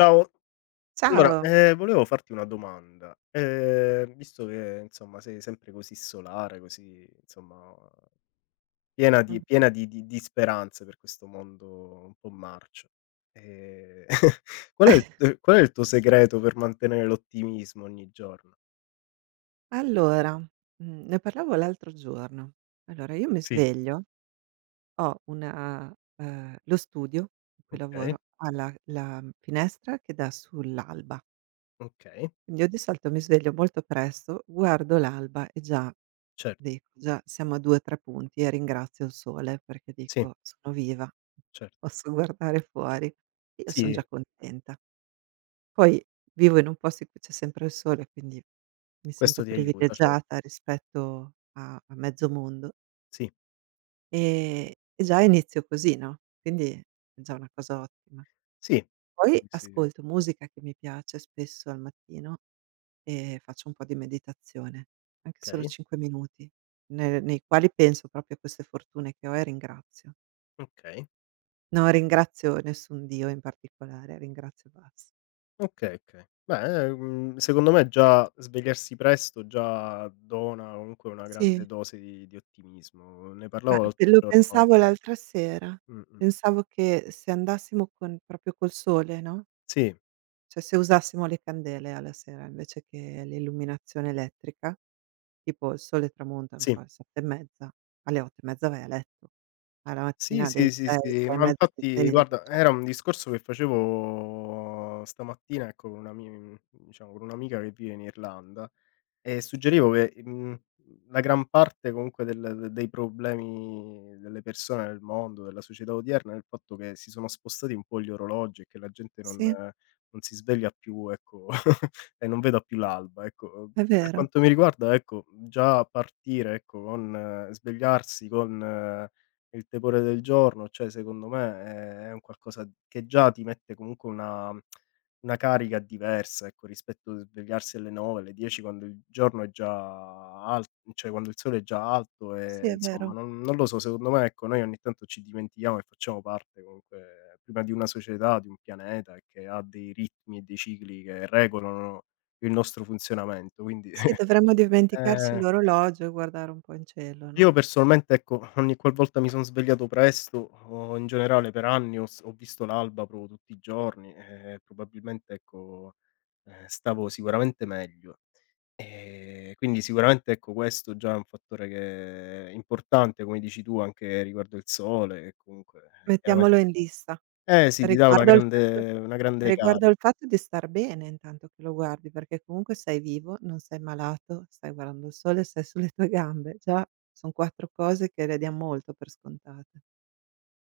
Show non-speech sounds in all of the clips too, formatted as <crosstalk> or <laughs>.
Ciao, allora, Ciao. Volevo farti una domanda. Visto che, insomma, sei sempre così solare, così, insomma, piena Mh. di piena di di di speranze per questo mondo un po' marcio, ehm, <laughs> qual è il tuo segreto per mantenere l'ottimismo ogni giorno? Allora, ne parlavo l'altro giorno. Allora, io mi Sì, sveglio, ho una lo studio in cui okay, lavoro ha la finestra che dà sull'alba. okay, Quindi io di solito mi sveglio molto presto, guardo l'alba e già certo, dico: "Già siamo a 2, 3 punti", e ringrazio il sole perché sì, dico: "Sono viva, certo. posso guardare fuori". Io son Sì, già contenta. Poi vivo in un posto in cui c'è sempre il sole, quindi mi sento questo ti aiuta, privilegiata certo. rispetto a mezzo mondo, Sì, ehm, e già inizio così, no, quindi è già una cosa ottima. sì, Poi sì, sì, ascolto musica che mi piace spesso al mattino e faccio un po' di meditazione, anche solo okay, 5 minuti, ne nei quali penso proprio a queste fortune che ho e ringrazio. okay. Non ringrazio nessun dio in particolare, ringrazio e basta. Okay, okay. Beh, secondo me già svegliarsi presto già dona comunque una grande Sì. dose di ottimismo. Ne Ma parlavo pe l'altro lo giorno, pensavo l'altra sera. mh-mh. Pensavo che se andassimo con proprio col sole, no, Sì, cioè se usassimo le candele alla sera invece che l'illuminazione elettrica, tipo il sole tramonta, non sì. so, alle 7 e mezza, alle 8 e mezza vai a letto, alla Sì, mattina alle sì, sì, 6, sì, 6 e ma mezza ti infatti svegli, guarda, cioè era un discorso che facevo stamattina, ecco, con una diciamo, con un'amica che vive in Irlanda. Suggerivo che, la gran parte comunque del dei problemi delle persone nel mondo, della società odierna, è il fatto che si sono spostati un po' gli orologi e che la gente non sì, non si sveglia più, ecco, e non veda più l'alba, ecco. È Per vero, quanto mi riguarda, ecco, già partire, ecco, con svegliarsi con il tepore del giorno, cioè secondo me è un qualcosa che già ti mette comunque una carica diversa, ecco, rispetto a svegliarsi alle 9, alle 10, quando il giorno è già al cioè quando il sole è già alto, sì, e è vero. insomma non lo so, secondo me, ecco, noi ogni tanto ci dimentichiamo e facciamo parte comunque prima di una società, di un pianeta, e che ha dei ritmi e dei cicli che regolano il nostro funzionamento. Quindi. Sì, <laughs> dovremmo dimenticarci ehm, l'orologio e guardare un po' in cielo, no? io personalmente, ecco, ogni qualvolta mi son svegliato presto, o in generale per anni ho visto l'alba proprio tutti i giorni, e probabilmente, ecco, stavo sicuramente meglio. Quindi sicuramente, ecco, questo già è un fattore che è importante, come dici tu, anche riguardo il sole che comunque, chiaramente, Mettiamolo in lista. eh sì, ti dà Riguardo al fatto una grande riguardo carica. al fatto di star bene intanto che lo guardi, perché comunque sei vivo, non sei malato, stai guardando il sole, sei sulle tue gambe. Già son 4 cose che le diam molto per scontate.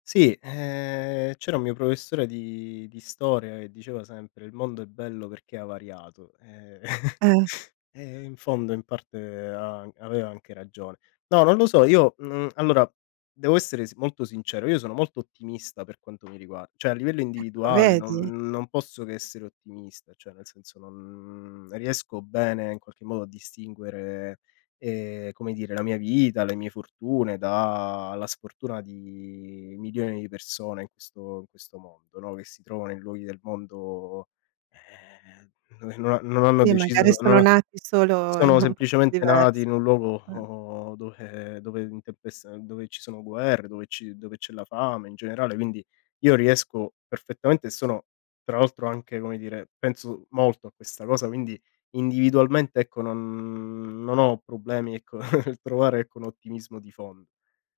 Sì, c'era un mio professore di storia che diceva sempre: "Il mondo è bello perché ha variato". <laughs> Eh, in fondo, in parte ha aveva anche ragione. No, non lo so, io, allora, devo essere s molto sincero, io sono molto ottimista per quanto mi riguarda, cioè a livello ecco individuale vedi? non posso che essere ottimista, cioè nel senso non riesco bene in qualche modo a distinguere, come dire, la mia vita, le mie fortune dalla sfortuna di milioni di persone in questo mondo, no, che si trovano in luoghi del mondo, dove non hanno Sì, deciso, magari sono non nati solo sono in un posto semplicemente nati diverso. in un luogo, Eh. oh, dove dove in tempest dove ci sono guerre, dove c'è la fame in generale, quindi io riesco perfettamente, e sono tra l'altro anche, come dire, penso molto a questa cosa, quindi individualmente, ecco, non ho problemi, ecco, <laughs> nel trovare, ecco, un ottimismo di fondo.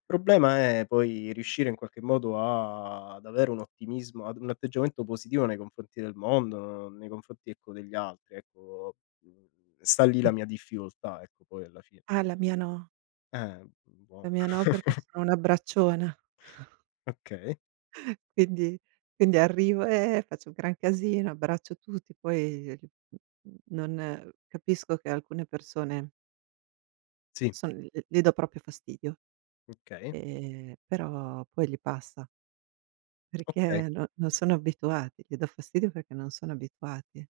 Il problema è poi riuscire in qualche modo a ad avere un ottimismo, ad un atteggiamento positivo nei confronti del mondo, nei confronti, ecco, degli altri, ecco. Mhmm, Sta lì la mia difficoltà, ecco, poi alla fine. Ah, la Buono. mia no perché <laughs> sono una bracciona. Okay. Quindi arrivo, faccio un gran casino, abbraccio tutti, poi non capisco che alcune persone Sì, son le do proprio fastidio, okay, però poi gli passa, okay. perché non sono abituati, gli do fastidio perché non sono abituati.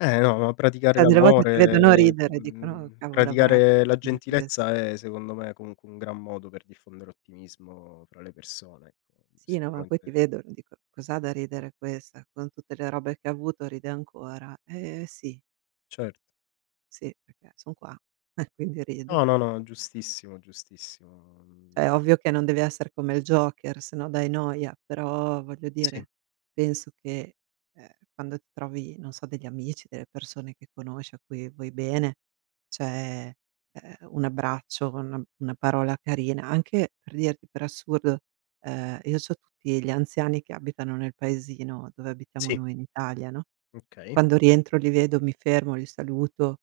No, ma praticare Cioè delle volte ti vedono l'amore, ridere e dicono: "Cavolo, avrà da praticare la ridere que", gentilezza è, secondo me, comunque un gran modo per diffondere ottimismo fra le persone, ecco. sì, no, ma poi ti Sicuramente vedono e dico: "Cos'ha da ridere questa? Con tutte le robe che ha avuto ride ancora". Eh sì, certo. sì, perché son qua, <laughs> quindi rido. No, no, no, giustissimo, giustissimo. Mhmm, È ovvio che non deve essere come il Joker, se no dai noia, però voglio sì, dire, penso che, quando ti trovi, non so, degli amici, delle persone che conosci, a cui vuoi bene, cioè, un abbraccio, una parola carina, anche per dirti, per assurdo, io c'ho tutti gli anziani che abitano nel paesino dove abitiamo sì, noi in Italia, no, okay, quando rientro li vedo, mi fermo, li saluto,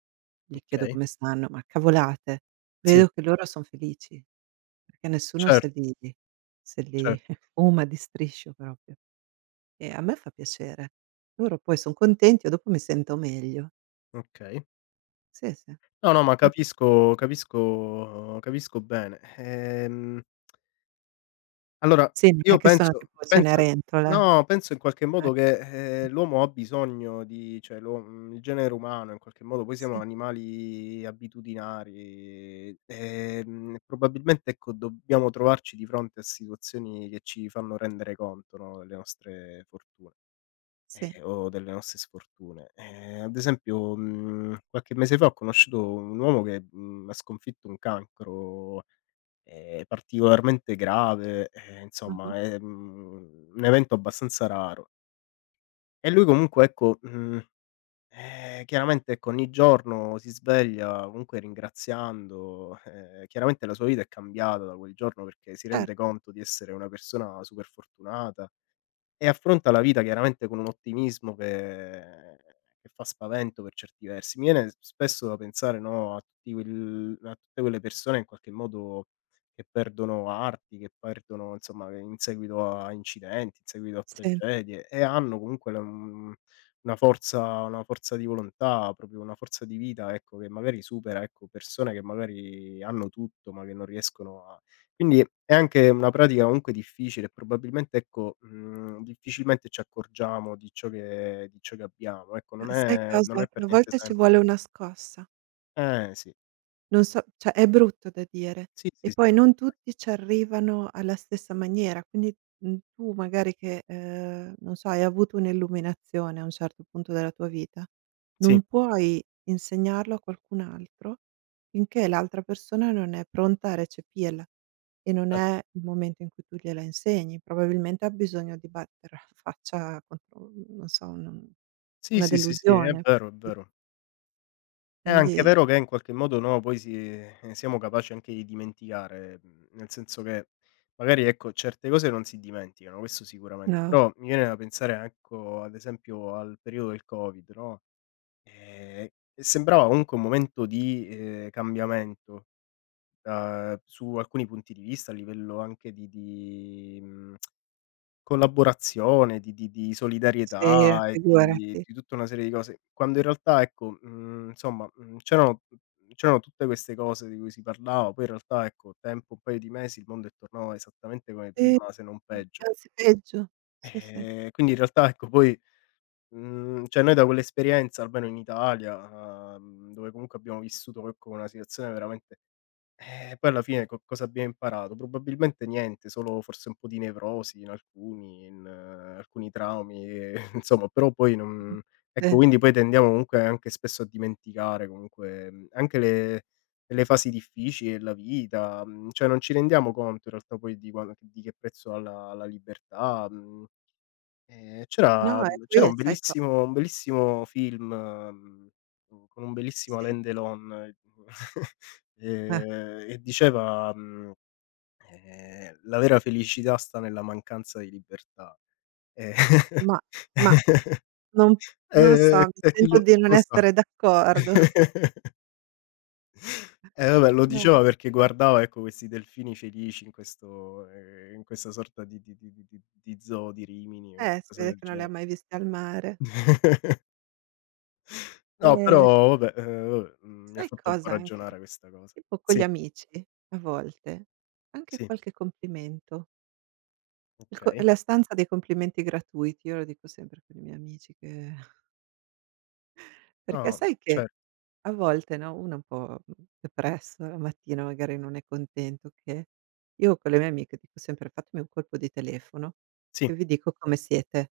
gli chiedo okay. come stanno, ma cavolate, Sì, vedo che loro son felici. Perché nessuno se certo, li se li certo, <laughs> fuma di striscio proprio. E a me fa piacere. Loro poi son contenti, io dopo mi sento meglio. okay. Sì, sì. No, no, ma Vabbè. capisco, capisco, capisco bene. Allora, Sì, non è io che sono penso, tipo penso, Cenerentola, no, penso in qualche modo ecco. che, l'uomo ha bisogno di, cioè il genere umano, in qualche modo, poi siamo Sì, animali abitudinari, probabilmente ecco dobbiamo trovarci di fronte a situazioni che ci fanno rendere conto, no, delle nostre fortune. sì. O delle nostre sfortune. Ad esempio, qualche mese fa ho conosciuto un uomo che, ha sconfitto un cancro, particolarmente grave, Mh-mh. insomma è, un evento abbastanza raro. E lui comunque, ecco, chiaramente, ecco, ogni giorno si sveglia comunque ringraziando, chiaramente la sua vita è cambiata da quel giorno, perché si rende Certo. conto di essere una persona super fortunata, e affronta la vita chiaramente con un ottimismo che fa spavento per certi versi. Mi viene s spesso da pensare, no, a tutte quelle persone in qualche modo che perdono arti, che perdono, insomma, che in seguito a incidenti, in seguito a Sì. tragedie, e hanno comunque una forza, di volontà, proprio una forza di vita, ecco, che magari supera, ecco, persone che magari hanno tutto, ma che non riescono a, quindi è anche una pratica comunque difficile, e probabilmente, ecco, difficilmente ci accorgiamo di ciò che abbiamo. Ecco, Ma sai non cosa? è Che per a niente volte ci sem vuole una scossa. eh sì, Non so, cioè è brutto da dire. sì, E sì, poi non tutti ci arrivano alla stessa maniera, quindi, tu magari che, non so, hai avuto un'illuminazione a un certo punto della tua vita, sì, non puoi insegnarlo a qualcun altro finché l'altra persona non è pronta a recepirla e non cer è il momento in cui tu gliela insegni. Probabilmente ha bisogno di batter la faccia contro, non so, un sì, una sì, sì, sì, è delusione. vero, è vero. È anche Quindi vero che in qualche modo, no, poi si, siamo capaci anche di dimenticare, nel senso che magari, ecco, certe cose non si dimenticano, questo sicuramente, no, però mi viene da pensare, ecco, ad esempio al periodo del Covid, no? Ehm, e sembrava comunque un momento di, cambiamento, da su alcuni punti di vista, a livello anche di, collaborazione, di sì, solidarietà, e figurati. di tutta una serie di cose, quando in realtà, ecco, insomma, c'erano tutte queste cose di cui si parlava, poi in realtà, ecco, tempo un paio di mesi, il mondo è tornato esattamente come Sì, prima, se non peggio. anzi peggio. Sì, sì. Quindi in realtà, ecco, poi, cioè noi da quell'esperienza, almeno in Italia, dove comunque abbiamo vissuto, ecco, una situazione veramente, poi alla fine co cosa abbiamo imparato? Probabilmente niente, solo forse un po' di nevrosi in alcuni traumi, e <laughs> insomma, però poi Mh. non, ecco, Sì. quindi poi tendiamo comunque anche spesso a dimenticare comunque, anche le fasi difficili della vita, cioè non ci rendiamo conto in realtà poi di che prezzo ha la libertà. Mhmm No, e poi C'era un sai co bellissimo, un bellissimo film, con un bellissimo sì? Alain Delon, <laughs> Eh. E diceva, "La vera felicità sta nella mancanza di libertà". Eh, Ma ma <laughs> non non so, mi e chi sento di non lo sa. essere d'accordo. <laughs> Vabbè, lo No. diceva perché guardava, ecco, questi delfini felici in questa sorta di zoo di Rimini, o Si qualcosa vede del che non le ha gene mai viste al mare. No, Ehm, però vabbè, vabbè, mi ha sai fatto un po' cosa anche? ragionare questa cosa. Tipo con gli Sì, amici a volte, anche sì, qualche complimento. Il co okay. la stanza dei complimenti gratuiti, io lo dico sempre con i miei amici che, perché No, sai che cer a volte, no, uno è un po', depresso, la mattina magari non è contento, che io con le mie amiche dico sempre: "Fatemi un colpo di telefono che sì, vi dico come siete",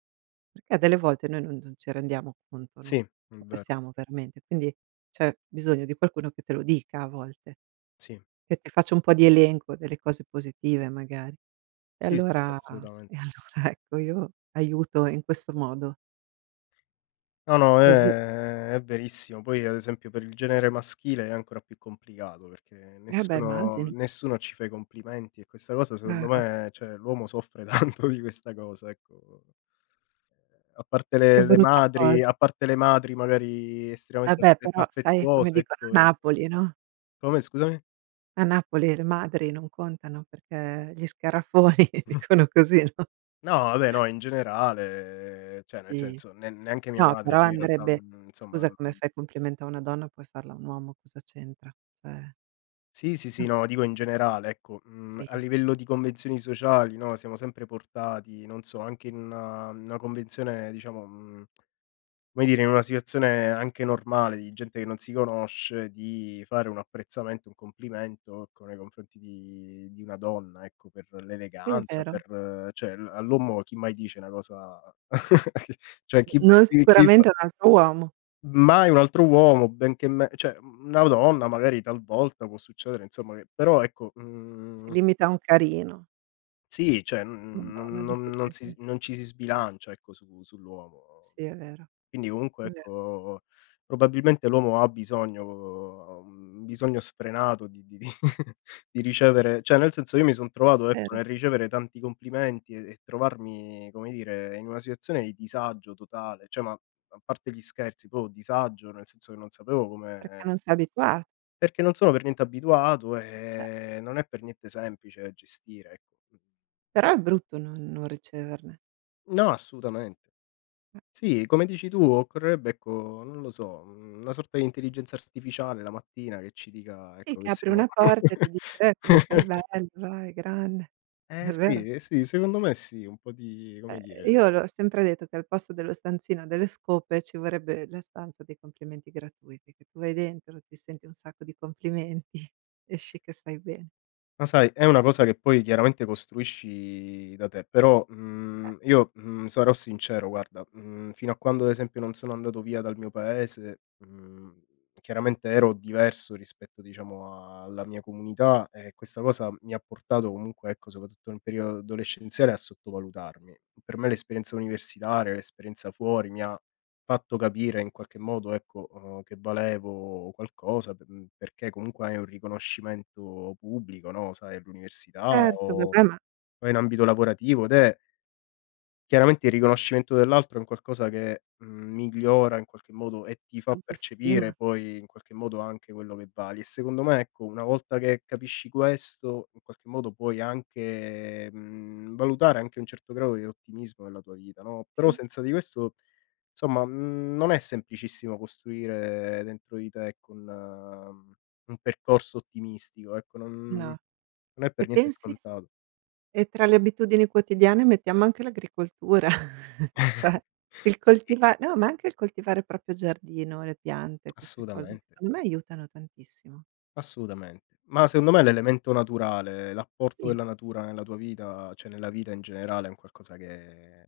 perché delle volte noi non ci rendiamo conto, sì, no, è come vero. siamo veramente. Quindi c'è bisogno di qualcuno che te lo dica a volte, Sì, che ti faccia un po' di elenco delle cose positive magari. E sì, sì, sì, allora <laughs> assolutamen e allora ecco, io aiuto in questo modo. No, no, E vo è verissimo. Poi, ad esempio, per il genere maschile è ancora più complicato perché eh beh, immagino. nessuno ci fa i complimenti, e questa cosa Ah, secondo me, cioè l'uomo soffre <laughs> tanto di questa cosa, ecco. A parte che le brutta cosa. madri, magari estremamente Vabbè, però sai come affettuose, dicono ecco, a Napoli, no, come, scusami? a Napoli le madri non contano perché gli scarafoni <laughs> dicono così, no, No, vabbè, no, in generale, cioè nel sì. senso, ne neanche mia No, madre però poi, in realtà, andrebbe, insomma. scusa, come Mhmm fai complimento a una donna, puoi farlo a un uomo, cosa c'entra? Cioè, Sì, sì, sì, no, no, dico in generale, ecco, a sì, livello di convenzioni sociali, no, siamo sempre portati, non so, anche in una convenzione, diciamo, come dire, in una situazione anche normale di gente che non si conosce, di fare un apprezzamento, un complimento, ecco, nei confronti di una donna, ecco, per sì è l'eleganza, vero. per cioè l all'uomo chi mai dice una cosa? <laughs> Cioè N non chi. sicuramente un altro uomo, Mai un altro uomo, benché me cioè, una donna magari talvolta può succedere, insomma, che però ecco, si limita a un carino. sì, cioè, Una donna è non non non difficile. non ci si sbilancia, ecco, su sull'uomo. Sì, Quindi comunque, è vero, ecco, probabilmente l'uomo ha un bisogno sfrenato di <laughs> di ricevere, <laughs> cioè nel senso io mi son trovato, è ecco, vero, nel ricevere tanti complimenti, e trovarmi, come dire, in una situazione di disagio totale, cioè, ma a parte gli scherzi, proprio disagio, nel senso che non sapevo perché come, non sei abituato, perché non sono per niente abituato, cioè e non è per niente semplice gestire, ecco. però è brutto non riceverne. No, assolutamente. Sì, come dici tu, occorrerebbe, ecco, non lo so, una sorta di intelligenza artificiale la mattina che ci dica, Sì, ecco, che che apri siamo. una porta e ti dice: <laughs> come sei bello, vai, grande." Eh È vero. sì, eh sì, secondo me sì, un po' di, Ehm, come dire. io l'ho sempre detto che al posto dello stanzino delle scope ci vorrebbe la stanza dei complimenti gratuiti, che tu vai dentro, ti senti un sacco di complimenti, <laughs> esci che stai bene. Ma sai, è una cosa che poi chiaramente costruisci da te, però, Cer io, sarò sincero, guarda, fino a quando, ad esempio, non sono andato via dal mio paese, chiaramente ero diverso rispetto, diciamo, alla mia comunità, e questa cosa mi ha portato comunque, ecco, soprattutto nel periodo adolescenziale, a sottovalutarmi. Per me l'esperienza universitaria, l'esperienza fuori, mi ha fatto capire in qualche modo, ecco, che valevo qualcosa, perché comunque hai un riconoscimento pubblico, no, sai, all'università certo, vabbè, ma o in ambito lavorativo, ed è. Chiaramente il riconoscimento dell'altro è un qualcosa che, migliora in qualche modo e ti fa percepire autostima, poi in qualche modo anche quello che vali. E secondo me, ecco, una volta che capisci questo, in qualche modo puoi anche, valutare anche un certo grado di ottimismo nella tua vita, no, però sì, senza di questo, insomma, non è semplicissimo costruire dentro di te, ecco, un percorso ottimistico, ecco, no. Non è E per niente pensi scontato. E tra le abitudini quotidiane mettiamo anche l'agricoltura, <laughs> cioè <laughs> il Sì, coltiva no, ma anche il coltivare il proprio giardino, le piante, queste cose assolutamente. secondo me aiutano tantissimo. Assolutamente. Ma secondo me l'elemento naturale, l'apporto Sì, della natura nella tua vita, cioè nella vita in generale, è un qualcosa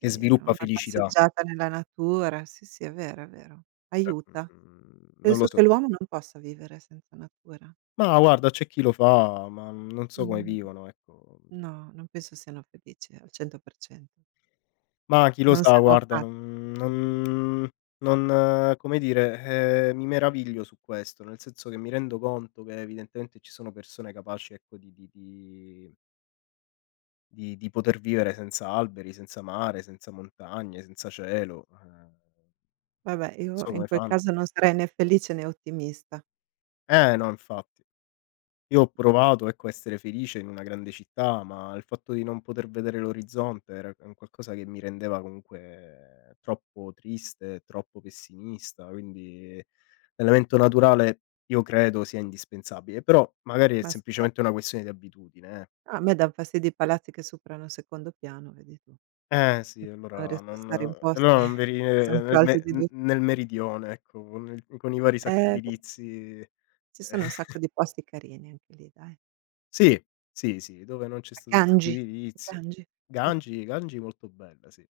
che sviluppa una felicità. passeggiata nella natura, sì, sì, è vero, Cioè, aiuta. Non lo Penso so. che l'uomo non possa vivere senza natura. Ma guarda, c'è chi lo fa, ma non so come Mhmm, vivono, ecco. no, non penso siano felici al 100%. Ma chi lo Non sa, siamo guarda, fatti. non non non come dire, mi meraviglio su questo, nel senso che mi rendo conto che evidentemente ci sono persone capaci, ecco, di poter vivere senza alberi, senza mare, senza montagne, senza cielo, Vabbè, non io so in come quel fanno. caso non sarei né felice né ottimista, Eh no, infatti. Io ho provato, ecco, a essere felice in una grande città, ma il fatto di non poter vedere l'orizzonte era un qualcosa che mi rendeva comunque troppo triste, troppo pessimista, quindi l'elemento naturale io credo sia indispensabile, però magari è ma semplicemente una questione di abitudine, eh. a me dan fastidio i palazzi che superano il secondo piano, vedi tu. Eh sì, Non riesco a stare in posti <laughs> allora non vi ri che son più nel alti me di n 2, nel meridione, ecco, con il con i vari sacchi eh, edilizi, eh. ci sono un <laughs> sacco di posti carini anche lì, dai. Sì, sì, sì, dove non c'è A stato il sacco Gangi, a edilizio. Gangi. Gangi, molto bella, sì.